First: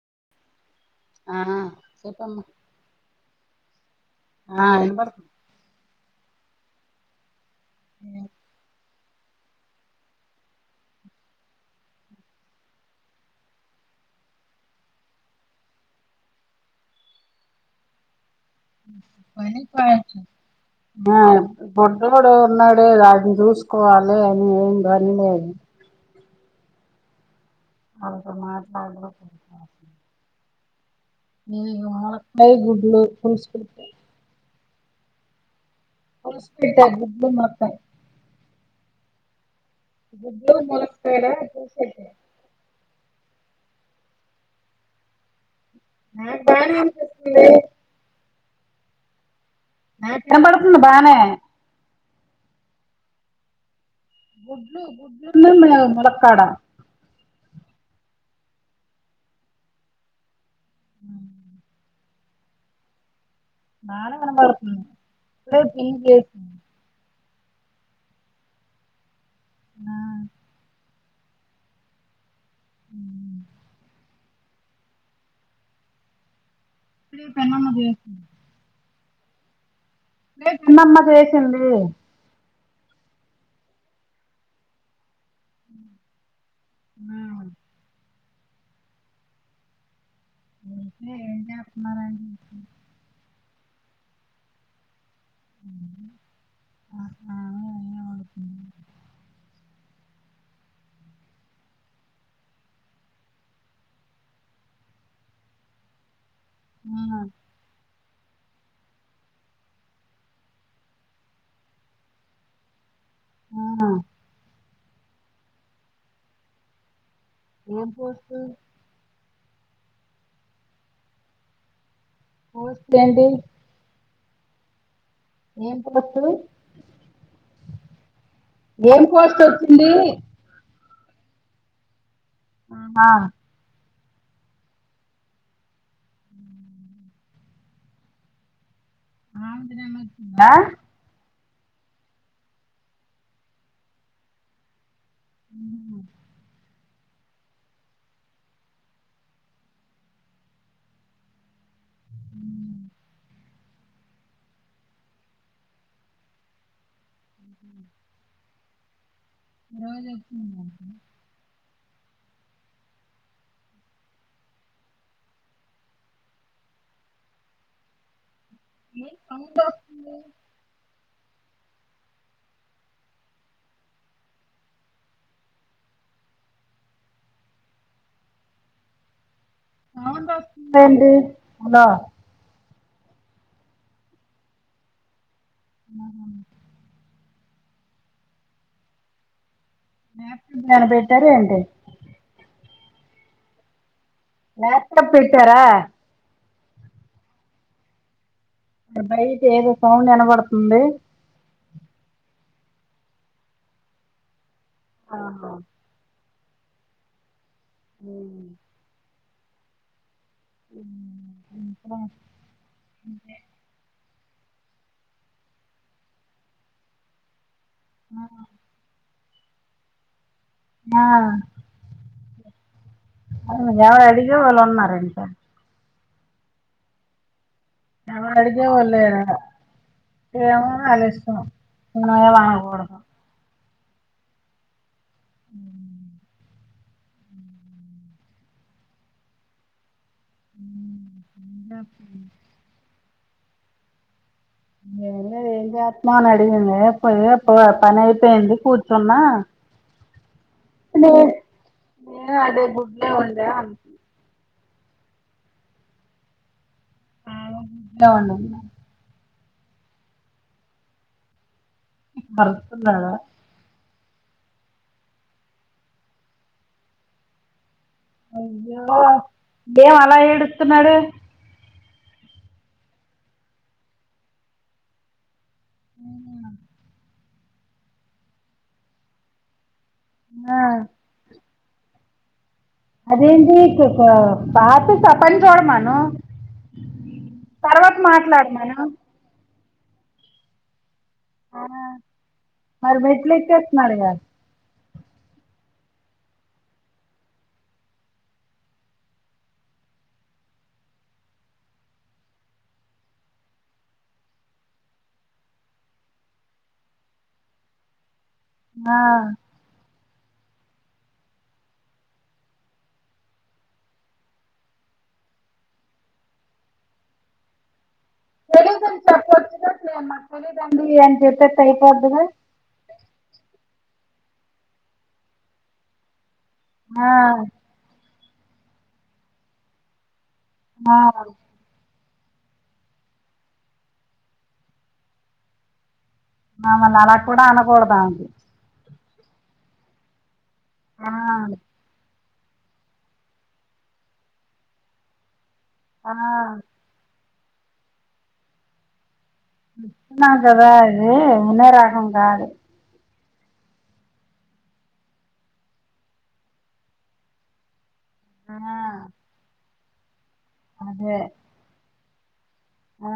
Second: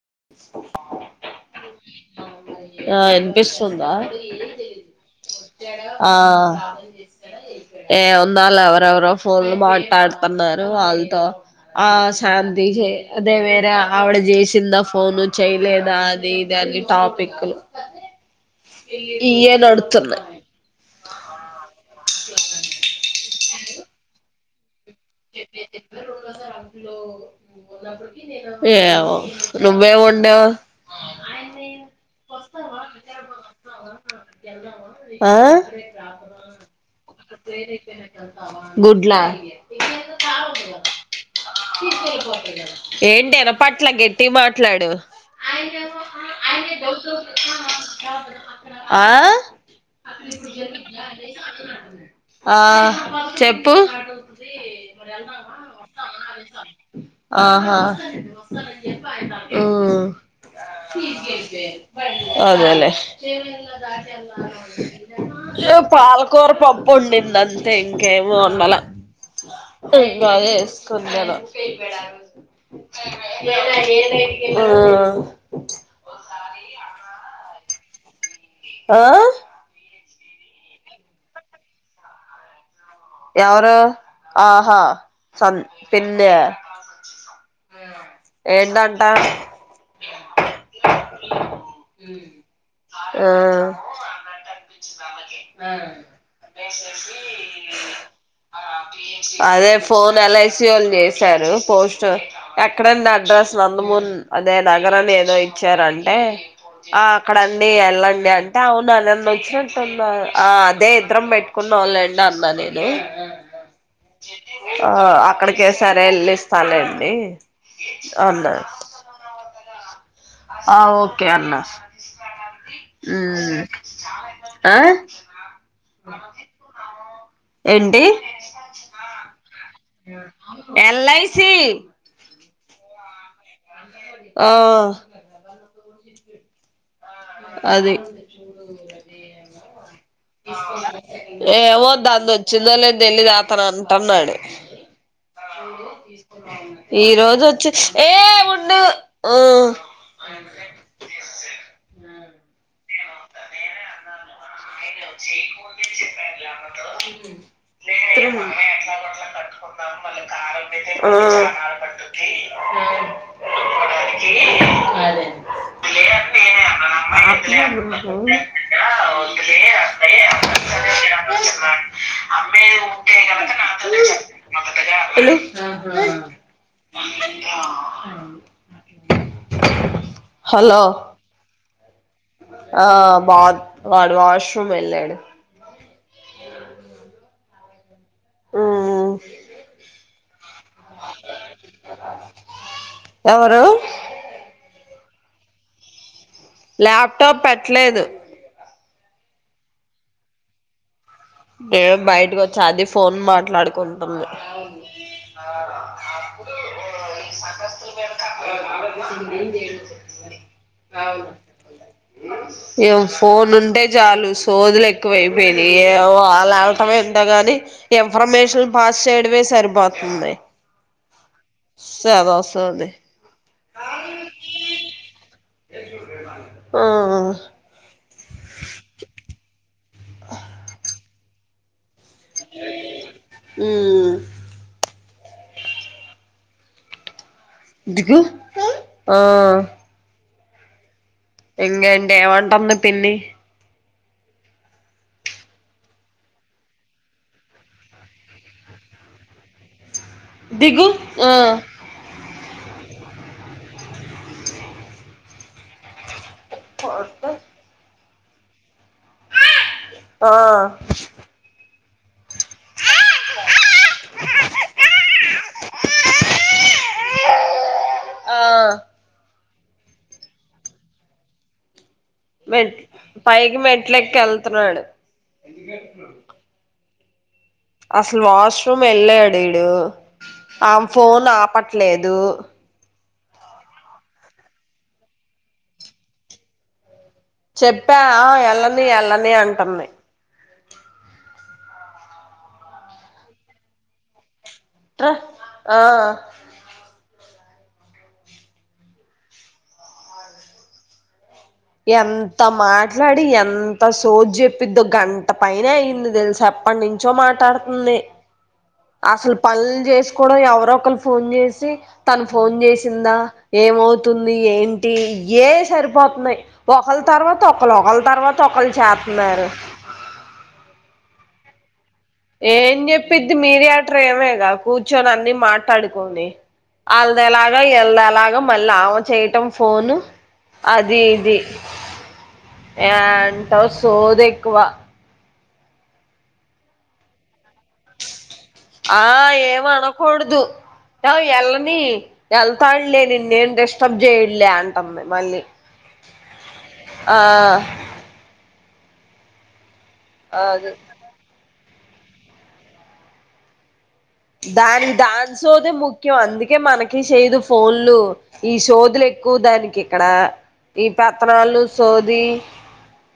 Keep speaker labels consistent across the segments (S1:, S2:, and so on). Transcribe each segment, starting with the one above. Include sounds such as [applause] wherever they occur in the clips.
S1: స
S2: ఆ చెప్పమ్మా
S1: తుందా
S2: ఆ వినపడు
S1: ఆ ఏ ఉందాలో ఎవరెవరో ఫోన్లు మాట్లాడుతన్నారు వాళ్ళతో ఆ శాంతి అదే వేరే ఆవిడ చేసింద ఫోను చెయ్ లేదా అది ఇదా అని టాపిక్ లు
S2: బో బుడోడు ఉన్నాడు అది చూసు కోవాలె అని ఏం పని లేదు
S1: చె కస ఆలో
S2: వాళ్ళతో మాట్లాడడం
S1: ఏవో నువ్వేం వండావు
S2: నీ మునక్కాయ్ గుడ్లు పులుసు పెట్టా
S1: ఆ
S2: పులుసు పెట్టా గుడ్లు ములక్కాయ
S1: గుడ్లా
S2: ద మలారస
S1: పట్ల గట్టిగ మాట్లాడు ఆయ
S2: నాకు బానే
S1: ఆయ
S2: అనిపిస్తుంది
S1: బ ఆ
S2: నాకు వినపడుతుంది బానే
S1: ఆ చెప్పు
S2: గుడ్లు గుడ్లును ములక్కాడ
S1: ఆహా ఉమ్మ్ తీక అదేలేే
S2: బానే వినపడుతుంది ఇప్పుడే పిన్ని చేసింది
S1: పాలకూర పప్పు వండిందన్ అంతే ఇంకేం వొండలా
S2: ఆ
S1: హుం బాజేస్ కుండలో ఎ ఏ ఉమ్మ్
S2: చి పెన్ అన్న తేవాల్సింది.
S1: ఆ
S2: లే చిన్నమ్మ చేసింది.
S1: ఎవరు ఆహా సన్ పిన్న ఆ ఏంటంటా
S2: ఏం చేస్తున్నారని చూస్తున
S1: [inaudible]
S2: ఆహా! ఏం అవుతుంది.
S1: ఆ అదే ఫోన్ ఎల్ఐసి వోల్ చేశారు పోస్ట్ ఎక్కడండి అడ్రస్ నందమూర్ అదే నగరని ఏదో ఇచ్చారంటే ఆ అక్కడండి ఎల్లం డి అంటే అవునా నన్ను వచ్చినట్టున్న ఆ అదే ఇద్దరం పెట్టుకున్నమ్ లెండి అన్న నే ను
S2: ఆ!
S1: ఆ ఆ అక్కడికే సరే ఎళ్లిస్తాలెండి.
S2: ఏం పోస్ట్
S1: ఆ ఓకే అన్న
S2: [unintelligible]
S1: ఆ
S2: ఏం పోస్టు
S1: ఏంటి
S2: ఏం పోస్ట్ వ
S1: [unintelligible] ఎల్ఐసి
S2: ఆహా
S1: ఆ
S2: [inaudible]
S1: అది
S2: బాగా [inaudible]
S1: ఏమో దాన్దొచ్చిందో లేద్ తెలీదు అతను అంటున్నాడు
S2: ఆహా!
S1: [inaudible] ఈ రోజు వచ్చి ఏ ఉండు ఉ
S2: హ
S1: [inaudible]
S2: ఈరోజొచ్చిందండి.
S1: ఆ [unintelligible]
S2: ముయ్
S1: అే [unintelligible] అమ్ క [unintelligible]
S2: న్నా అడి హద [unintelligible]
S1: ఆ బా వాడు వాష్ రూమ్ వెళ్ళాడు
S2: ఆ హ
S1: ఆ
S2: మ [unintelligible] టిఫిన్ ఏమన్నా బెట్టారా ఏంటి
S1: ఎవరు
S2: [unintelligible] నత్ర పెట్టారా
S1: ల్యాప్టాప్ పెట్టలేదు
S2: మరి బయట ఏదో సౌండ్ వినబడుతుంది
S1: నేను బయటకి వచ్చా అది ఫోన్ మాట్లాడుకుంటుంది
S2: ఆహా!
S1: ఆ [unintelligible] ఓ [unintelligible]
S2: అ
S1: నే
S2: ఇంకా
S1: [unintelligible] ఏం ఫోన్ ఉంటే చాలు సోదులేక్కువైపోయినయి వాలావటం ఎందో గాని ఇన్ఫర్మేషన్లు పాస్ చే విడివే సరిపోతుంది
S2: ఆ
S1: అది వస్తుంది
S2: ఎవరు అడిగే వాళ్ళు ఉన్నారంటే
S1: ఆ
S2: ఎవరు అడిగే వాళ్లు లేరట ఏవో కాలస్ం మనే వానపోడద
S1: మ్ ఇదికు ఆ
S2: హ
S1: ఎంగంటే ఏవంటాంది పిన్ని
S2: నే ఏం చేస్తమ అని అడిగింది పోయి పని అయిపోయింది కూర్చున్నా
S1: దిగు ఆ
S2: నేను అదే గుడ్లే ఒండా
S1: ఓకె
S2: దవన్
S1: ఆ
S2: బరుకుతున్నాడా
S1: ఆ
S2: మ ఏం అలా ఏడుత్తున్నాడు
S1: మెట్ పైకి మెట్లకి ఎళ్త్న్నాడు ఎందుకు ఏడుస్తున్నావ్ అసలు వాష్రూమ్ ఎళ్ళాడీడు
S2: ఆ
S1: ఆం ఫోన్ ఆప లేదు
S2: అదేంటి పాత చప్పని చూడమాను
S1: చెప్పా ఎల్ళ్ళని ఎళ్ళని అంటే టంది
S2: ఆ మరి బెట్లేతేసినాడుగా
S1: ట్ర ఆ ఎంత మాట్లాడి ఎంత సోద్ చెప్పింద్దో గంట పయినే అయింది తెలిసా ఎప్పటి నుంచో మాట్లాడుతుంది
S2: ఆ
S1: అసలు పన్లు చేసి కూడా ఎవరోకలు ఫోన్ చేసి తను ఫోన్ చేసిందా ఏమవుతుంది ఏంటి ఇయ్యే సరిపోతున్నయి ఒకళ తర్వాత ఒకళ ఒకళ్ళ తర్వాత ఒకళ్ళ
S2: తెలీదని
S1: చేత్నారు
S2: చెప్పొచ్చుగా అని చెప్పేత్తె
S1: ఏం చెప్పిద్ది మీరే ఆడ ప్రేమేగా కూర్చొని అన్ని మాట్లాడుకొని
S2: ఆ
S1: అల్ద్ ఎలాగా ఈల్దెగో మళ్ళ ఆవ చేయటం ఫోను
S2: ఆ
S1: అదీ ఇది ఏ అంటా సోదెక్కువ
S2: మా మల న కూడా అనకూడద అంది
S1: ఆ ఏం అనకూడదు
S2: ఆ
S1: నవ్ ఏళ్లన్నీ వెళ్తడ్లే నిన్నేం డిస్టర్బ్ చేయడ్లే అంటుంది మళ్ళీ
S2: ఆ
S1: ఆ
S2: చెప్తున్న కదా
S1: అదే
S2: ఇది అనే రకం కాదు
S1: దానికి దాన్ సోదే ముఖ్యం అందుకే మనకి చేయదు ఫోన్లు ఈ
S2: ఆ
S1: సోదులు ఎక్కువ దానికి క్కడ ఈ
S2: అదే
S1: పెత్తనాళ్లూ సోద్ ది
S2: ఆ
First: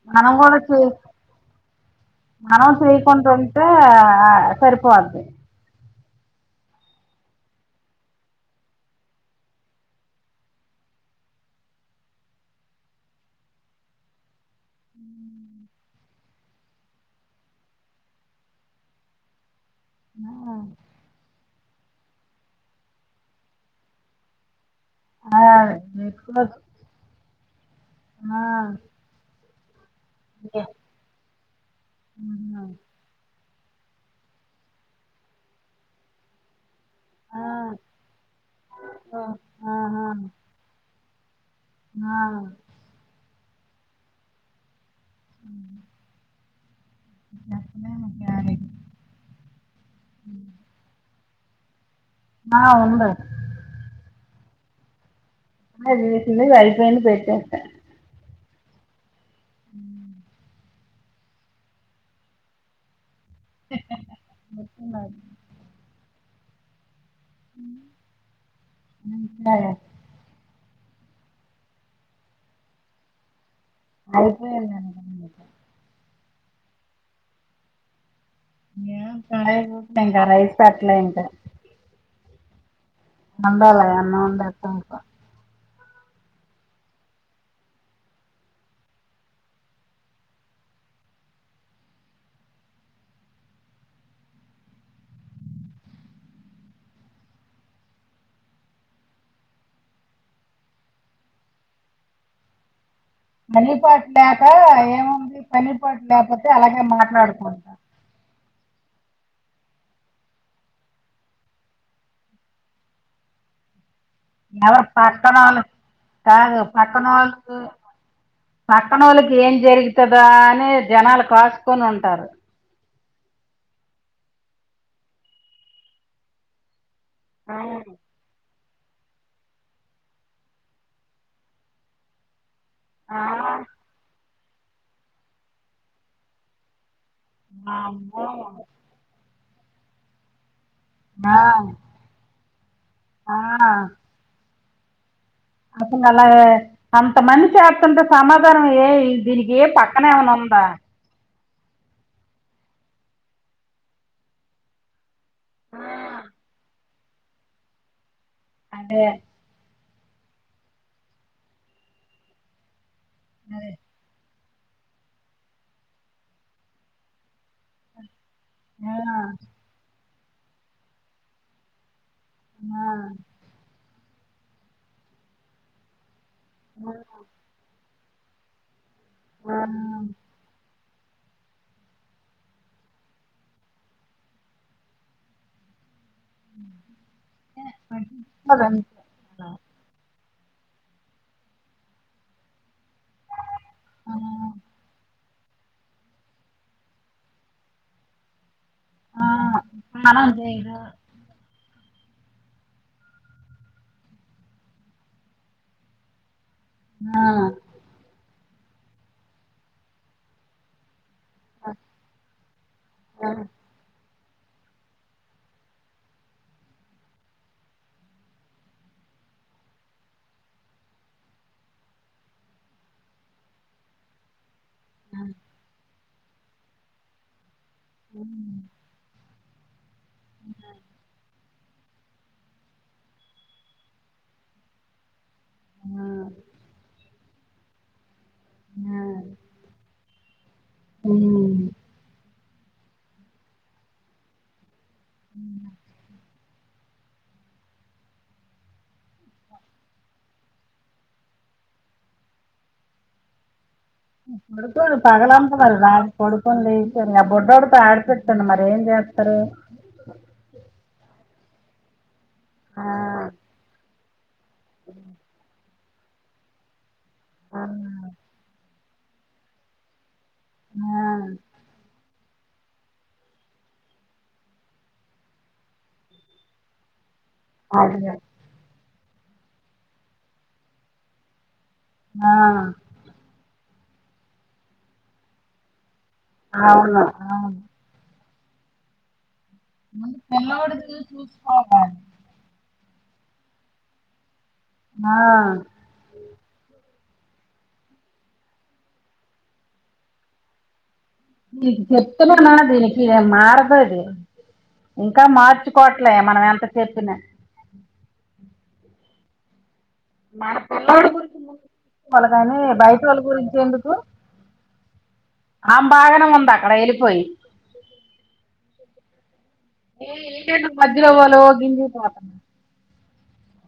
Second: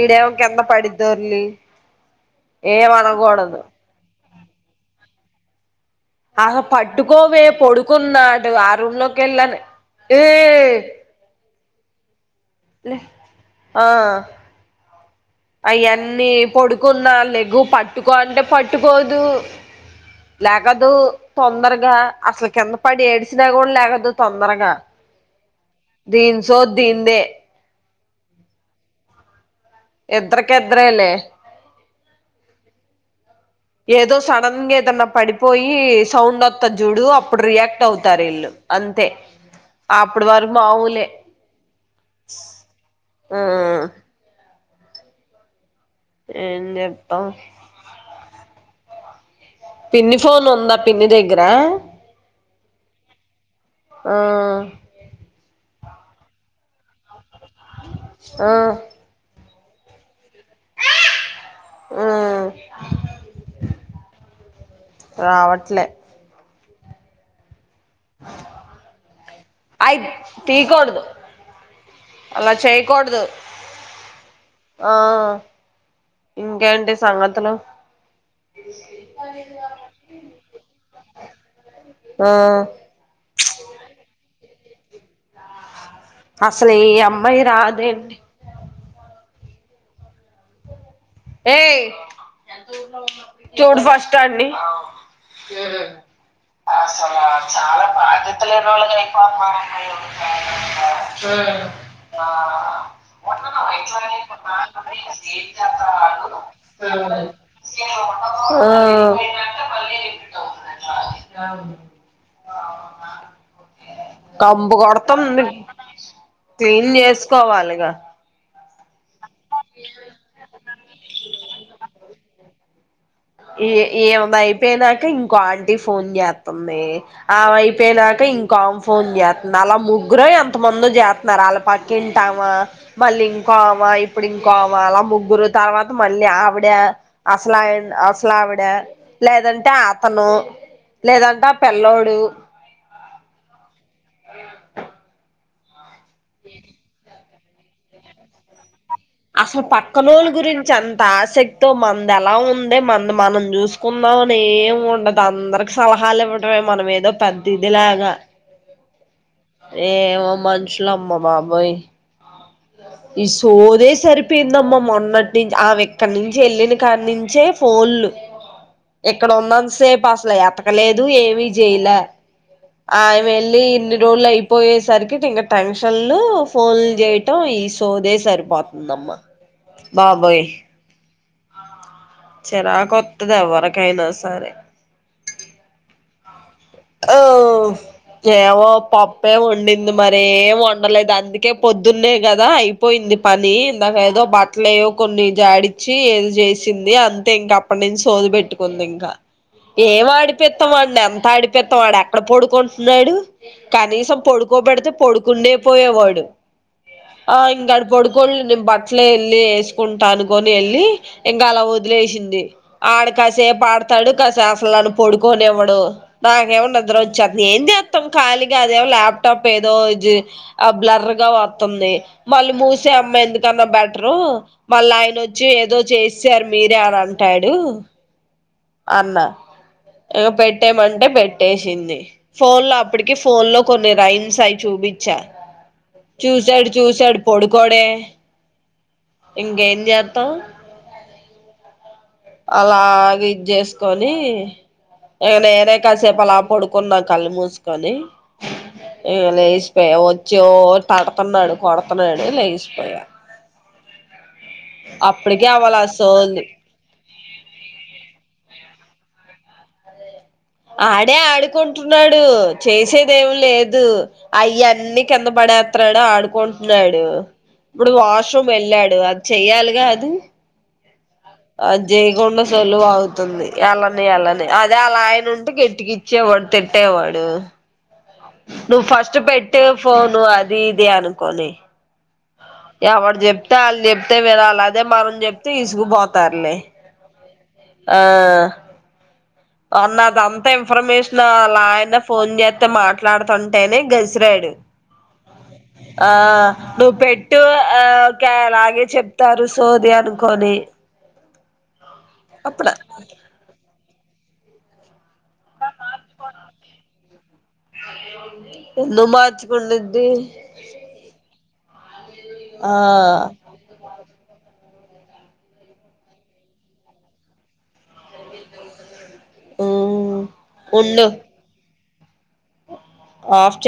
S1: ఈడేమో
S2: మనం కూడా
S1: కింద
S2: చే
S1: పడిద్దొర్లి
S2: మనం
S1: ఏం
S2: చేయకుంట
S1: అనకూడదు
S2: ఉంటే సరిపోద్ది
S1: ఆహా పట్టుకోవే పడుకున్నాడు ఆ రూంలోకి వెళ్ళాను ఏహే లే ఆ అయన్నీ పొడుకున్నా లేగు పట్టుకో అంటే పట్టుకోదు లేగదు తొందరగా అసలు కింద పడి ఏడిసినా కూడా లేగదు తొందరగా
S2: ఆ
S1: దిన్
S2: నేర్చుకోవచ్చు
S1: సోద్ దీనిదే
S2: ఆ
S1: ఇద్దార్క్
S2: ఏ
S1: ఇద్దరేలే
S2: హుహు.
S1: ఏదో సడన్గా ఏదన్నా పడిపోయి సౌండ్ అత్తది చుడు
S2: ఆ
S1: అప్పుడు రియాక్ట్ అవుతారు ఇల్లు అంతే
S2: ఓహ్!
S1: అప్పుడు వరకు మాముూలే
S2: అవును
S1: ఆ
S2: హ్మ్
S1: ఎన్ జేత్తం
S2: దాని
S1: పిన్నీ ఫోన్ ఉందా పిన్ని దగ్ గ్గరా
S2: ఆ ఉండాది
S1: ఆ
S2: ఆ చూడు వైట్దాంట్లో పెట్టేతా
S1: ఆ
S2: హ్
S1: ఉహ్ రావట్లే అయి టికోడు అలా చేయ్యకొడదు
S2: అయిపో
S1: ఇంకేంటి సంగతులు
S2: ఏ [inaudible] రైస్ పట్ల ఎంకా
S1: ఆ
S2: వండాల అన్నాం వండా ఇంకా
S1: అసలు ఈ అమ్మాయి రాదండి ఏయ్ చూడు ఫస్ట్ అండి
S2: పనీపాట్ లేక ఏముంది
S1: ఏం
S2: పని
S1: చేస్తారు వాళ్ళు
S2: లేకపోతే అలాగే మాట్లాడుకుంటా
S1: అ కంబు
S2: ఎవరు
S1: కొడతుంది
S2: పక్కనోళ్ళు కాదు
S1: క్లీన్ చేసుకోవాలిగా
S2: పక్కనోళ్ళు ఏం జరుగుతుదా అని జనాలు కాసుకొని ఉంటారు
S1: ఏ ఏమైదఅయిపోయినాక ఇంకో ఆంటీ ఫోన్ చేత్తంది ఆవ
S2: ఆ
S1: అయిపోయినాకా ఇ ఆమ్ ఫోన్ చేతంది అలా ముగ్గుర ఎంత మందో చేస్తున్నారు వాళ్ళ పక్కింటామా మళ్లి ఇంకో ఆవే ఇంకో అవే అలా ముగ్గురు తర్వాత మళ్ళీ ఆవిడ అసలాండ్ అస
S2: ఆ
S1: లావిడ లేదంటే అతను లేదంటా ఆ పెల్లోడు
S2: ఆ ఆ నల్లగె సం మనిషి చత్తుంటే సమాధానం ఏ దీనికి
S1: అసలు
S2: ఏ పక్కన
S1: పక్కనోళ్లు
S2: ఏమైనా ఉందా
S1: గురించి అంత ఆసక్ కోమంది ఎలా ఉంది మంది మనం చూసుకుందాం అని ఏం ఉండదు అందరికి సలహాలు ఇవ్వడమే మనమే ఎ పద్ దిడ్డ లాగా
S2: అంటే
S1: ఏమో మనుషుల అమ్మ బాబోయి ఈ
S2: అదే
S1: సోదే సర్ పో పిందమ్మ మొన్నటి నుంచి ఆవి ఇక్కనుంచి వెళ్ళిన కాడి నుంచే ఫోన్లు
S2: ఆ,
S1: ఇక్కడ ఉన్నన్ సేపు పాస్ సలా ఎత కలేదు ఏమిీ చేయల
S2: ఆ,
S1: అయ్మెల్లి ఇన్ని రోడ్లు అయిపోయేసరికి ఇంకా టెన్షన్లు ఫోన్లు చేయటమ్ ఈస్ సోదే సరి పోత్ దమ్మా
S2: ఆ,
S1: బాబోయ్ చలా కొత్తది ఎవరికైనా సరే ఓ ఏవో
S2: పట్టించుకోదంతే.
S1: పప్పేమో వడింది మరి డా ఏం వండలేదు అందుకే పొద్దున్నే కదా అ పోయింది పని ఇందాక ఏదో బట్టలేయ్యో కొన్ని జాడించి ఏల్ చేసింది అంతే ఇంక అప్పటి నుంచి సోది పెెట్టుకు కుంది ఇంకా
S2: ఆ,
S1: ఏమ్
S2: స్నానం
S1: ఆడిపిత్తాం
S2: చేయదు
S1: వాడ్ని ఎంత ఆడి ప్ తో వాడు ఎక్కడ పొడుకుంటున్నాడు కనీసం పొడుకోబేడితే పొడుకుండే పోయేవాడు ఆ ఇంగ ఆడు పడుకొనిలే నేన్ బట్టలే వెళ్లి వేసుకుంటా అనుకని వెళ్ళి ఇంకా అలా వదిలేసింది ఆడ కాసేపు ఆడతాడు కాస అసలు నన్ను పొడుకొనివ్వడు నాకేమో నిద్ర వచ్చేతుంది. ఏంచేతం ఖాళీగా అదేమో ల్యాప్టాప్ ఏదో బ్లర్గా వతుంది. మళ్ళీ మూసెయి అమ్మ ఎందుకన్నా బెటరు. మళ్ళా ఆయన వచ్చి ఏదో చేసి ఇచ్చారు మీరే అని అంటాడు అన్నా ఇక పెట్టేమంటే పెట్టేసింది ఫోన్ లో అప్పటికి ఫోన్ లో కొన్ని రైన్స్ అయి చూపించా
S2: ఆ,
S1: చూసాడు చూసడు పొడుకోడే
S2: ఆ,
S1: త్త
S2: ఉమ్
S1: అలాగే ఇది చేసుకొని ఎగ నేనే కాసేప్పలా పడు కున్నా కళ్ళు మూసుకొని ఇక లేసిపోయా వచ్చి ఓ తడుతున్నాడు కొడుతున్నాడు లేసిపోయా
S2: పడుకో
S1: అప్పటికే
S2: పగలంత మరి
S1: అవ్వాల
S2: రా
S1: సోల్ది
S2: కొడుకుని లేచి ఆ బొడ్డడితో ఆడిపిచండి మరి ఏం చేస్ టార్
S1: ఆడే ఆడుకుంటున్నాడు డు
S2: ఆ,
S1: చేసేదేం లేదు అయ్య అన్ని కింద పడే త ప్రణవ్ ఆడుకుంటున్నాడు
S2: ఆ,
S1: ఇప్పుడు వాష్ రూమ్ ఎల్లాడు అది చెయ్యాలిగా అది
S2: ఆ,
S1: అది చేయకుండా సొల్లు వాగుతుంది. ఎళ్ళనీ ఎల్లనీ అదే వాల్ల ఆయన ఉంటే గట్టిగ ఇచ్చేవాడు తిట్టేవాడు.
S2: అే [inaudible]
S1: [unintelligible] నువ్వు ఫస్ట్ పెట్టే ఫోను అది ఇది అనుకోని
S2: ఆ,
S1: ఎవడు జప్తే ఆళ్లు చెప్తే వినాల అదే మనం చెప్తే ఇసుగుపోద్ది
S2: అవును ఆ
S1: ఆ
S2: ముందు
S1: ఉన్నదంతా
S2: పిల్లోడికి
S1: ఇన్ఫర్మేషన్ వాళ్ళ
S2: చూసుకోవాలి
S1: ఆయన ఫోన్ చేస్తే మా మాట్లాడుతుంటేనే గసిరాడు
S2: ఆ,
S1: ఆ ను పెట్టు ఆ ఓకే అలాగే చెప్తారు సోది అనుకోని
S2: హ్ చెప్తున్నానా
S1: అప్పుడ
S2: దీనికి మారదు ఇంకా మార్చుకోవట్లే మనం ఎంత చెప్పిన
S1: ఎందు మార్చుకుండుద్ది
S2: మన పిల్లోడి గురించి ను వాళ్ళగానే
S1: ఆ
S2: బయటోళ్ళ గురించేందుకు ఆమె బాగానే ఉంది అక్కడ ఏలిపోయి ఏ
S1: మ్
S2: ఇ
S1: ఉండు
S2: మధరవ్వలో హంది [unintelligible] [inaudible]
S1: ఆఫ్